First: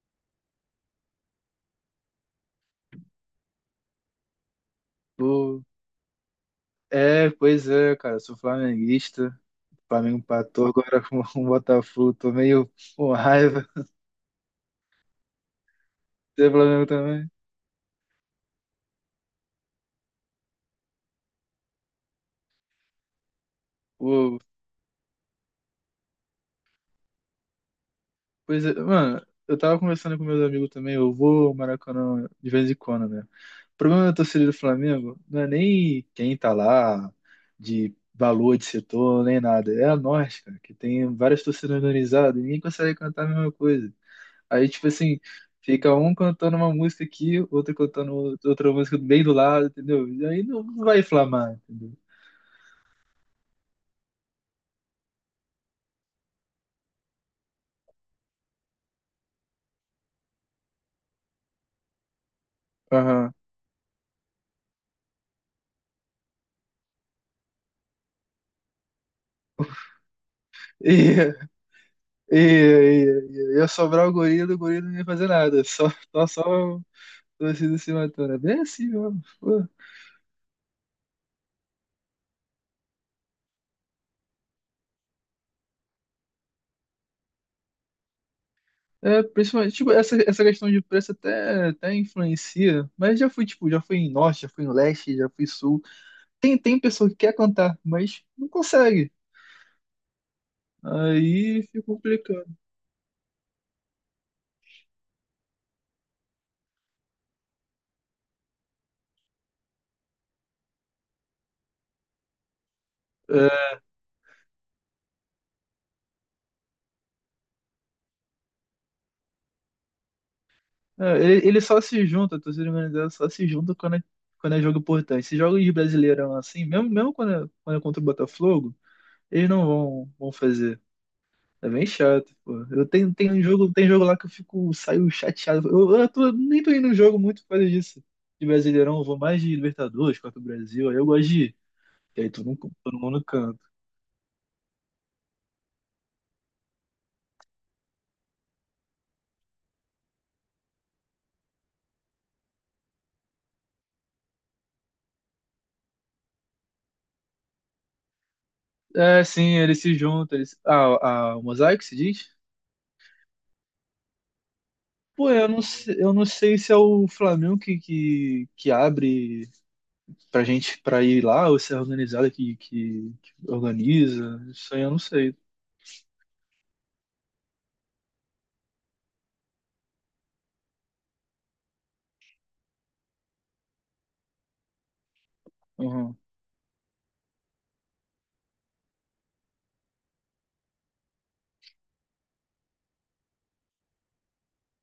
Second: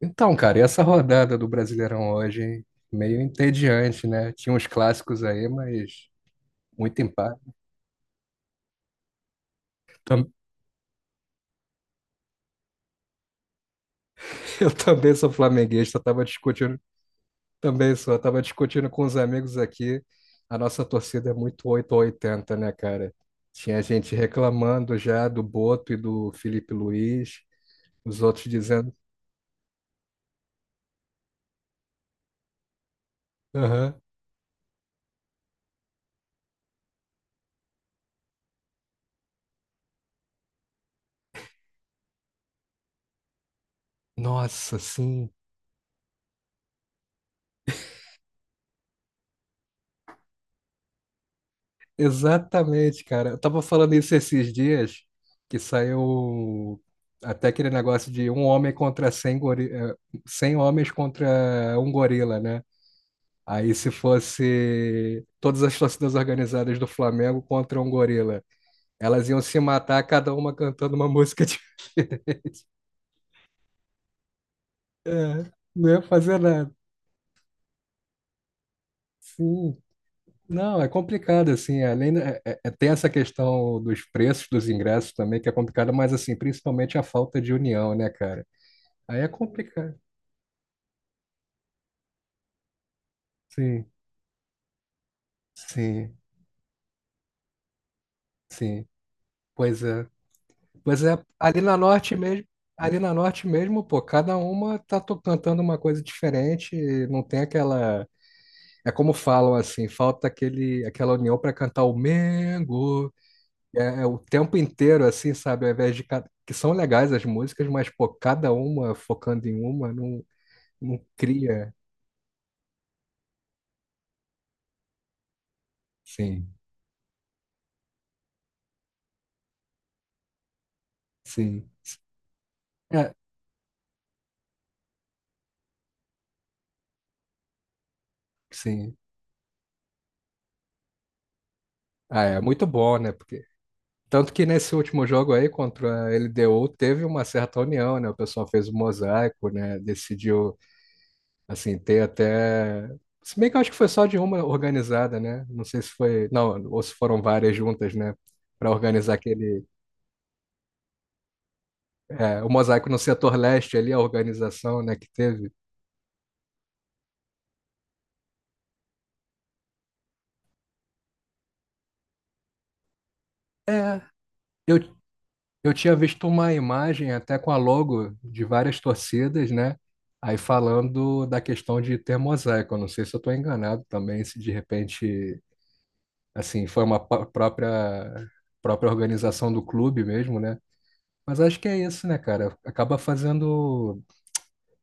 Então, cara, e essa rodada do Brasileirão hoje, hein? Meio entediante, né? Tinha uns clássicos aí, Pô, mas muito é, empate. pois é, cara, sou flamenguista. Flamengo Tam- empatou agora com o Botafogo, tô meio com raiva. Eu também sou flamenguista, tava Você é discutindo, Flamengo também? também sou, tava discutindo com os amigos aqui. A nossa torcida é muito 8 ou 80, né, cara? Tinha gente Pô, reclamando já do Boto e do Felipe Luiz, os outros pois é, dizendo, mano, eu tava conversando com meus amigos também, eu vou ao Maracanã de vez em quando, né? O aham. problema da torcida do Flamengo não é nem quem tá lá, de valor de setor, nem nada. É a nós, cara, que tem várias torcidas organizadas e ninguém consegue cantar a mesma coisa. Aí, Nossa, tipo assim, sim. fica um cantando uma música aqui, outro cantando outra música bem do lado, entendeu? E aí não vai inflamar, entendeu? Exatamente, cara. Eu tava falando isso esses dias, que saiu até aquele negócio de um homem contra 100 100 homens contra um gorila, né? Aham. Aí se fosse todas as torcidas organizadas do Flamengo contra um gorila, elas iam se matar, cada uma E, cantando uma música de... e, e ia sobrar o gorila não ia fazer É, nada, não ia fazer nada. só torcida se matando. É bem assim mesmo, pô. Sim. Não, é complicado, assim, além, tem essa questão dos preços dos ingressos também, que é complicada, mas, assim, principalmente a falta de união, né, cara? Aí É, é principalmente, tipo, complicado. Essa questão de preço até, até influencia, mas já fui, tipo, já Sim, fui em norte, já fui em leste, já fui em sul. sim, Tem pessoa que quer cantar, mas não sim. consegue. Pois é. Pois é, ali Aí na fica norte mesmo, complicado. Pô, cada uma tá cantando uma coisa diferente, e não tem aquela, é como falam assim, falta aquele aquela união para cantar o Mengo. É, É, é o tempo inteiro assim, sabe, ao invés de que são legais as músicas, mas pô, cada uma focando em uma não ele cria. só se junta, a torcida organizada só se junta quando é jogo importante. Esses jogos de Brasileirão Sim, assim, mesmo quando é contra o Botafogo, eles não vão fazer. É sim. bem chato, pô. É, Tenho um jogo, tem jogo lá que eu fico, saio chateado. Eu nem tô indo no jogo muito por causa disso. De sim. Brasileirão, eu vou mais de Libertadores, Copa do Brasil, aí eu gosto de ir. E Ah, aí é muito bom, todo né? mundo Porque canta. tanto que nesse último jogo aí contra a LDU teve uma certa união, né? O pessoal fez o mosaico, né? Decidiu, assim, ter até. Se bem que eu acho que foi só de uma organizada, né? Não sei se foi. Não, ou se foram várias juntas, né? Para organizar É, sim, aquele. eles se juntam. Eles... Ah, a, o Mosaic se diz? É, o mosaico no setor leste ali, a organização, né? Que Pô, eu teve. não, eu não sei se é o Flamengo que abre pra gente pra ir lá, ou se é a organizada que É, organiza, isso eu, aí eu não sei. eu tinha visto uma imagem até com a logo de várias torcidas, né? Aí falando da questão de ter mosaico, eu não sei se eu estou enganado também, se de repente Uhum. assim, foi uma própria organização do clube mesmo, né? Mas acho que é isso, né, cara? Acaba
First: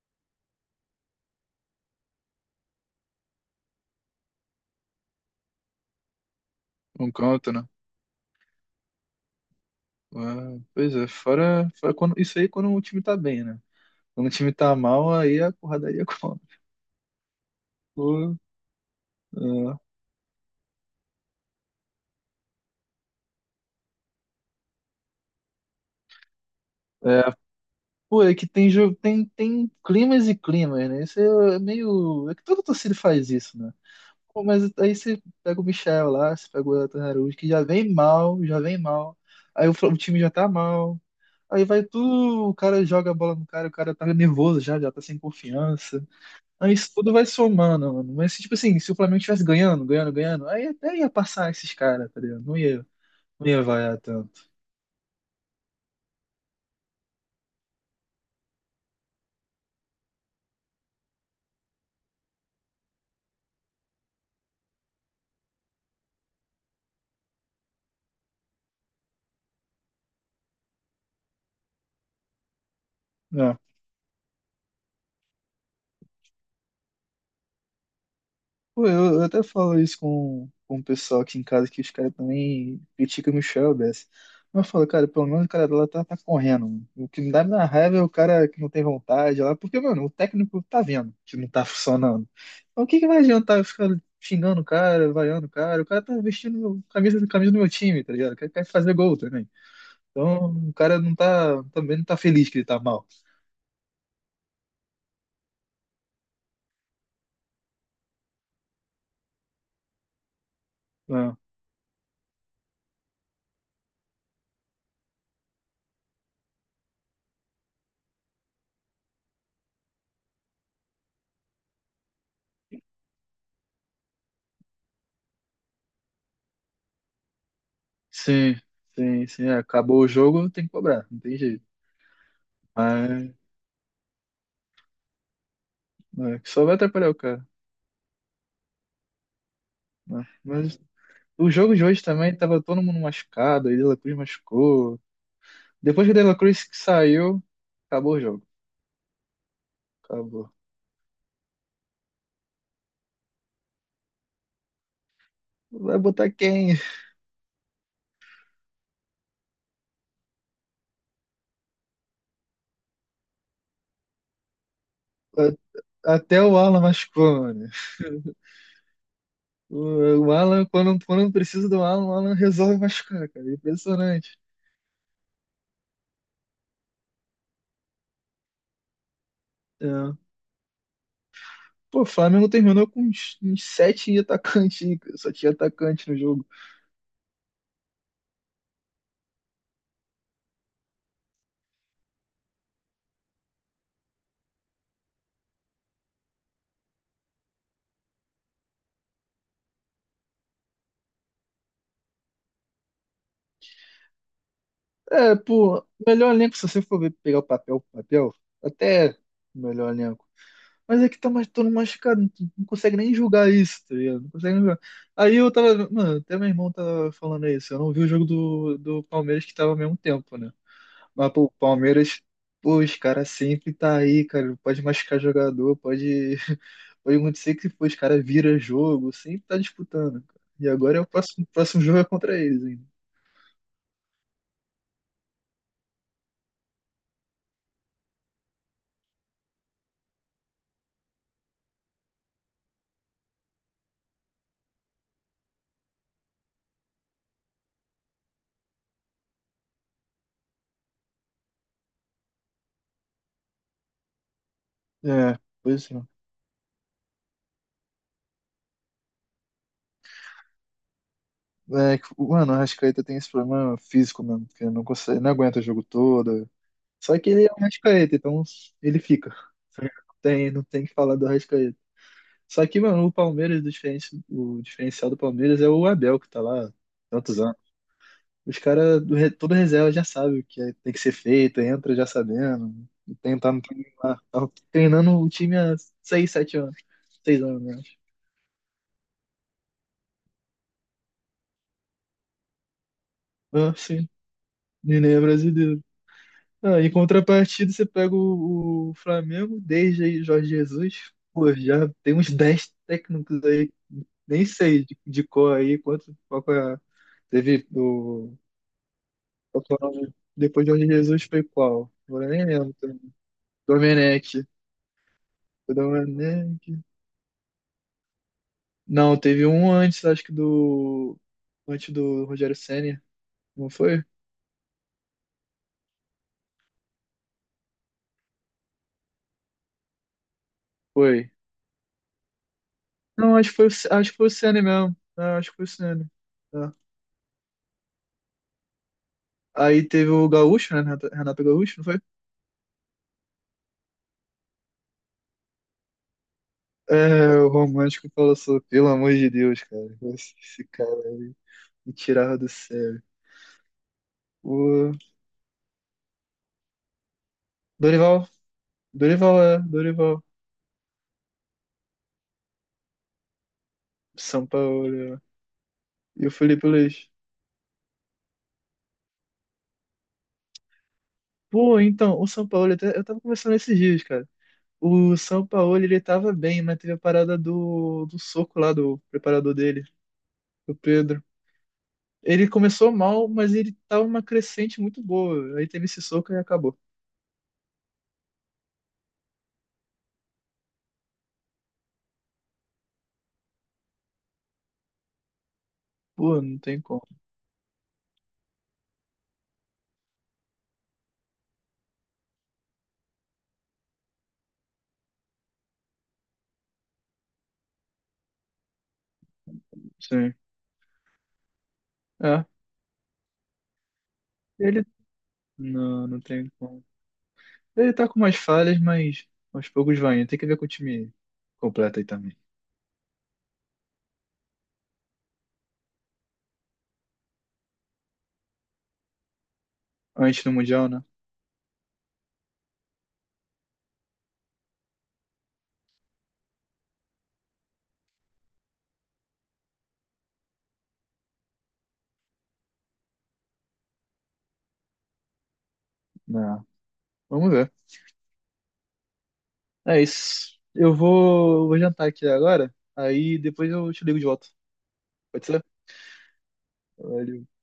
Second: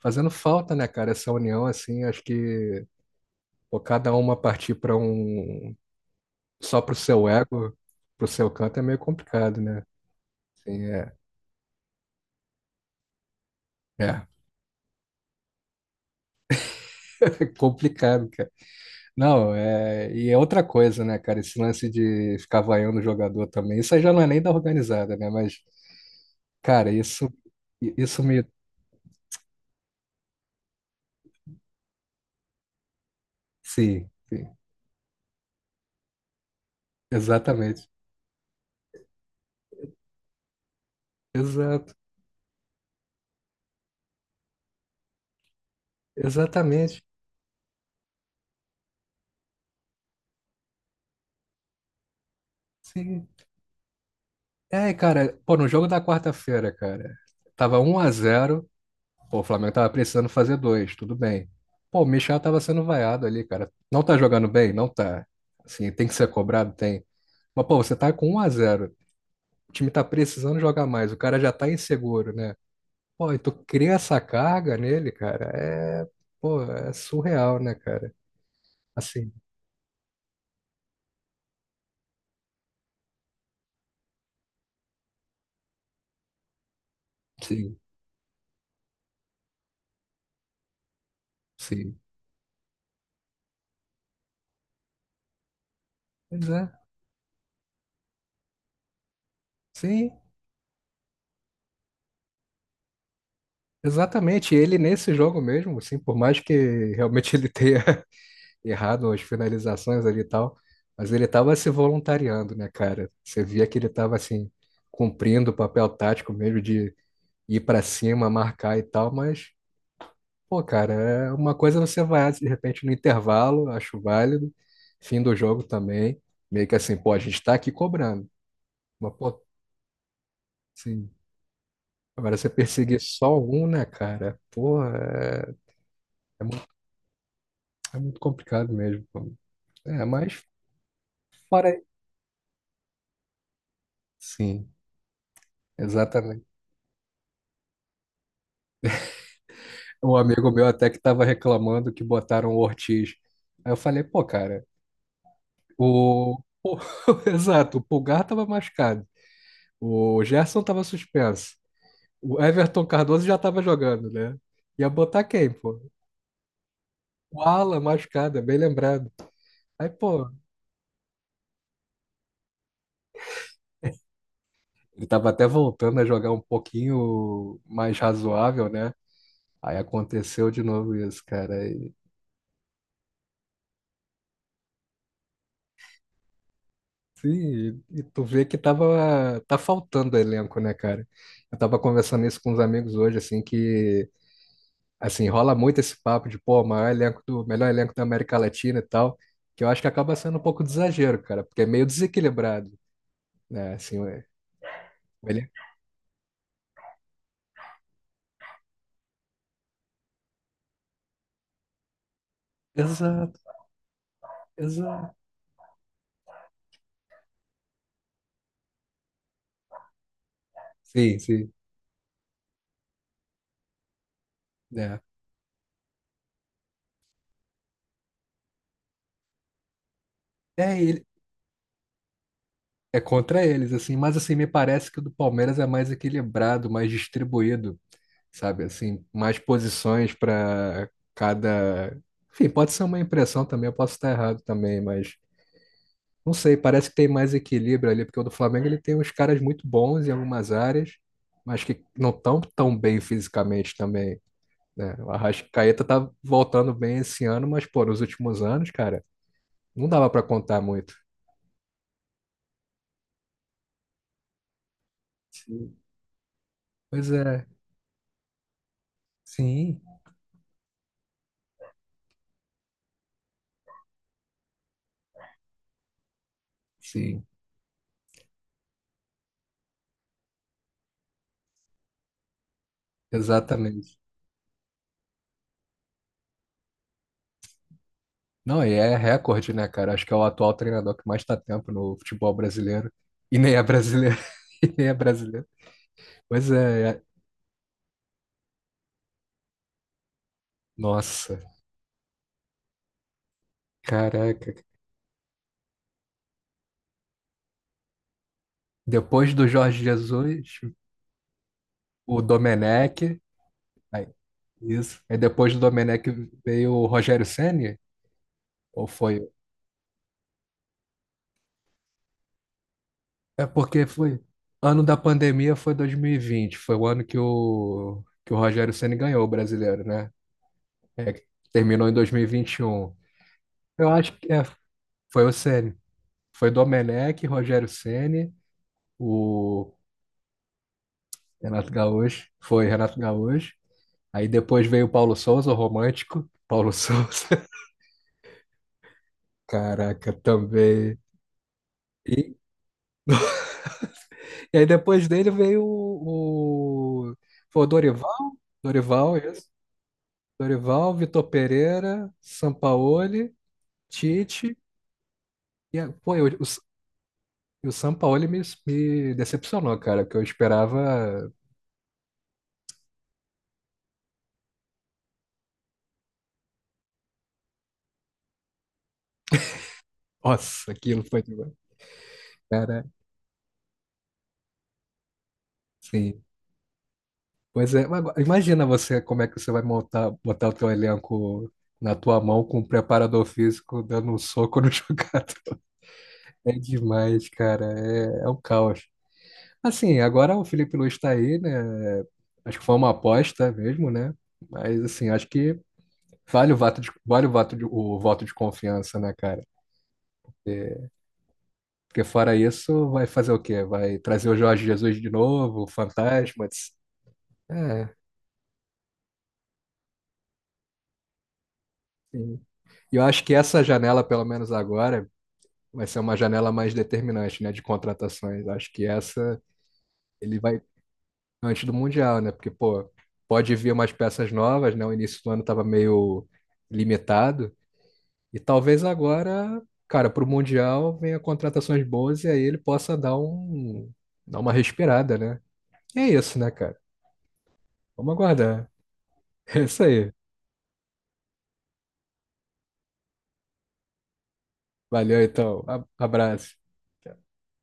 fazendo falta, né, cara, essa união, assim, acho que pô, cada uma partir para um, só pro Não seu conta, né? ego, pro seu canto é meio complicado, né? Ah, Assim, pois é, é. Fora quando, isso aí é quando o time tá bem, né? É Quando o time tá mal, aí a porradaria conta. complicado, Pô, cara. Não, é, é... e é outra coisa, né, cara? Esse lance de ficar vaiando o jogador também. Isso aí já não é nem da organizada, né? Mas, cara, é, isso pô, é me. que tem jogo, tem climas e climas, né? Isso é meio. É que toda torcida faz isso, né? Sim. Pô, Sim. mas aí você pega o Michel lá, você pega o Elton Araújo, que já Exatamente. vem mal, já vem mal. Aí o, o time já tá mal. Aí vai Exato. tu, o cara joga a bola no cara, o cara tá nervoso já, já tá sem confiança. Aí isso Exatamente. tudo vai somando, mano. Mas, tipo assim, se o Flamengo estivesse ganhando, aí até ia passar esses caras, tá ligado? Sim. Não ia vaiar tanto. É, cara, pô, no jogo da quarta-feira, cara, tava um a zero. Pô, o Flamengo tava precisando fazer dois, tudo bem. Pô, o Michel tava sendo vaiado ali, cara. Não tá jogando bem? Não tá. Assim, tem que ser cobrado? Tem. Mas, pô, você tá com um a zero, o time tá precisando jogar mais, o cara já tá inseguro, né? Pô, e tu cria essa carga nele, cara, é, pô, é surreal, né, cara? Pô, eu Assim, até falo isso com o pessoal aqui em casa, que os caras também criticam o Michel Bessi. Mas eu falo, cara, pelo menos o cara lá tá correndo, mano. O que me dá na sim, raiva é o cara que não tem vontade lá, porque, mano, o técnico tá vendo que não tá sim. funcionando. Então o que que vai adiantar eu ficar xingando o cara, vaiando o cara? O cara tá Pois é. vestindo camisa do meu time, tá ligado? Quer fazer gol também. Sim. Então o cara não tá, também não tá feliz que ele tá mal. Exatamente, ele nesse jogo mesmo, assim, por mais que realmente ele tenha errado as finalizações ali e tal, mas ele Ah, tava se voluntariando, né, cara? Você via que ele tava, assim, cumprindo o papel tático mesmo de ir pra cima, marcar e tal, mas, pô, cara, é uma coisa, você vai, de repente, no intervalo, acho válido, fim do jogo também, meio que assim, pô, a gente tá aqui cobrando, sim, mas, sim, pô, sim. É, acabou o jogo, tem que cobrar, assim, não tem jeito. agora você perseguir só um, né, cara? Pô, Né, é que só muito vai atrapalhar o cara. é muito complicado mesmo. É, Né. mas Mas o jogo fora. de hoje também tava todo mundo machucado, aí De La Cruz Sim, machucou. Depois que o De La exatamente. Cruz saiu, acabou o jogo. Um amigo Acabou. meu até que estava reclamando que botaram o Ortiz. Aí eu falei, pô, cara, Vai botar o. quem? o- Exato, o Pulgar estava machucado. O Gerson estava suspenso. O Everton Cardoso já estava jogando, né? Ia botar quem, A- pô? Até o Alan machucou, O mano. Alan machucado, é bem lembrado. Aí, pô, O Alan, quando precisa do Alan, o Alan resolve machucar, cara. Impressionante. ele tava até voltando a jogar um pouquinho mais razoável, né? Aí É. aconteceu de novo isso, cara. Pô, o Flamengo terminou com uns 7 atacantes, hein, cara. Só tinha atacante no jogo. Sim, e tu vê que tava, tá faltando elenco, né, cara? Eu tava conversando isso com uns amigos hoje, assim, que, assim, rola muito esse papo de, pô, maior elenco do, melhor elenco da América Latina e tal, que eu acho que acaba sendo um pouco de exagero, cara, porque é meio desequilibrado, né, assim, é, É, ele... pô, melhor elenco, se você for pegar o papel, até melhor elenco. Mas é que tá mais todo machucado, tu não consegue nem Exato, julgar isso, tá ligado? Não consegue nem julgar. exato. Aí eu tava, mano, até meu irmão tava falando isso. Eu não vi o jogo do Palmeiras que tava ao mesmo tempo, né? Sim, Mas, pô, o sim, Palmeiras, pô, os caras sempre tá aí, cara. Pode né? machucar jogador, pode, pode acontecer que pô, os caras vira jogo, sempre tá disputando, cara. E É, agora é ele, o próximo jogo é contra eles ainda. é contra eles, assim, mas, assim, me parece que o do Palmeiras é mais equilibrado, mais distribuído, sabe? Assim, mais posições para cada. Enfim, pode ser uma impressão também, eu posso estar errado também, mas não sei, parece que tem mais equilíbrio ali, porque o do Flamengo ele tem uns caras muito bons em algumas áreas, mas que não estão tão bem fisicamente também, né? O É, Arrascaeta pois é. tá voltando bem esse ano, mas, pô, nos últimos anos, cara, não dava para contar muito. É, que, mano, o Arrascaeta tem esse problema físico mesmo, porque não consegue, não aguenta o Sim. jogo todo. Pois Só que ele é, é o Arrascaeta, então ele fica. sim, Não não tem que falar do Arrascaeta. Só que, mano, o Palmeiras, o o diferencial do Palmeiras é o Abel, que tá lá há sim, tantos anos. Os caras, toda reserva já sabe o que tem que ser feito, entra já sabendo. E tentar não exatamente. treinar. Tava treinando o time há 6, 7 anos. 6 anos, né? Não, e é recorde, né, cara? Acho que é o atual treinador que mais está tempo no futebol brasileiro. E nem é Ah, sim. brasileiro. E nem é Nenê é brasileiro. brasileiro. Pois Ah, é, em contrapartida, você pega o Flamengo, desde aí Jorge Jesus. nossa, Pô, já tem uns 10 técnicos aí, nem caraca. sei de cor aí quanto qual teve o Depois do qual que é Jorge o nome Jesus, depois de Jorge Jesus foi qual? o Agora nem lembro também. Domenech. Aí, Domenech. isso. Aí depois do Foi Domenech veio Domenech. o Rogério Ceni? Ou Não, foi? teve um antes, acho que do antes do Rogério Ceni, É não porque foi? foi. Ano da pandemia foi 2020. Foi o ano que o Rogério Ceni ganhou o brasileiro, né? É, que Foi. terminou em 2021. Não, acho que foi o Eu acho acho que foi o que é, Ceni mesmo. É, foi o acho que foi o Ceni. Ceni. Foi É. Domenech, Rogério Ceni, o Aí teve o Gaúcho, né? Renato Renato Gaúcho, não foi? Gaúcho. Foi Renato Gaúcho. Aí depois veio o Paulo Souza, o romântico. Paulo Souza. É, o romântico falou assim, pelo amor de Deus, cara. Caraca, Esse também. cara aí me E, tirava do sério. e aí O depois dele veio foi o Dorival. Dorival, Dorival, Dorival isso. é, Dorival, Dorival, Vitor Pereira, Sampaoli, Tite. Sampaoli E, pô, e o Felipe Luiz. o Sampaoli me decepcionou, cara, que eu esperava. Pô, então, o Sampaoli, até- eu tava conversando esses dias, cara. O Sampaoli, ele tava bem, mas teve a parada do soco lá do preparador dele, Nossa, do aquilo foi Pedro. demais. Ele Cara, começou mal, mas ele tava uma crescente muito boa. Aí teve esse sim. soco e acabou. Pois é, mas agora, imagina você como é que você vai montar, botar o teu elenco na tua mão com um preparador físico dando um soco no jogador. Pô, É não tem como. demais, cara. É um caos. Assim, agora o Felipe Luiz tá aí, né? Acho que foi uma aposta mesmo, né? Mas assim, acho que vale o voto de, vale o voto de confiança, né, cara? Sim. Porque fora É, isso, vai fazer o quê? Vai trazer o Jorge ele. Jesus de novo, o Não, não Fantasma. tem como. Ele É, tá com umas falhas, mas aos poucos vai indo. Tem que ver com o time completo aí também. sim. E eu acho que essa janela, pelo menos agora, vai ser uma janela mais determinante, né, de contratações. Acho que essa ele Antes do vai Mundial, né? antes do Mundial, né? Porque, pô, pode vir umas peças novas, né? O início do ano estava meio limitado. E talvez agora, cara, para o Mundial venha contratações boas e aí ele possa dar uma respirada, né? E é isso, né, Não. cara? Vamos ver. Vamos aguardar. É isso É aí. isso. Vou jantar aqui agora, aí depois eu te ligo de volta. Valeu, Pode então. Abraço. ser?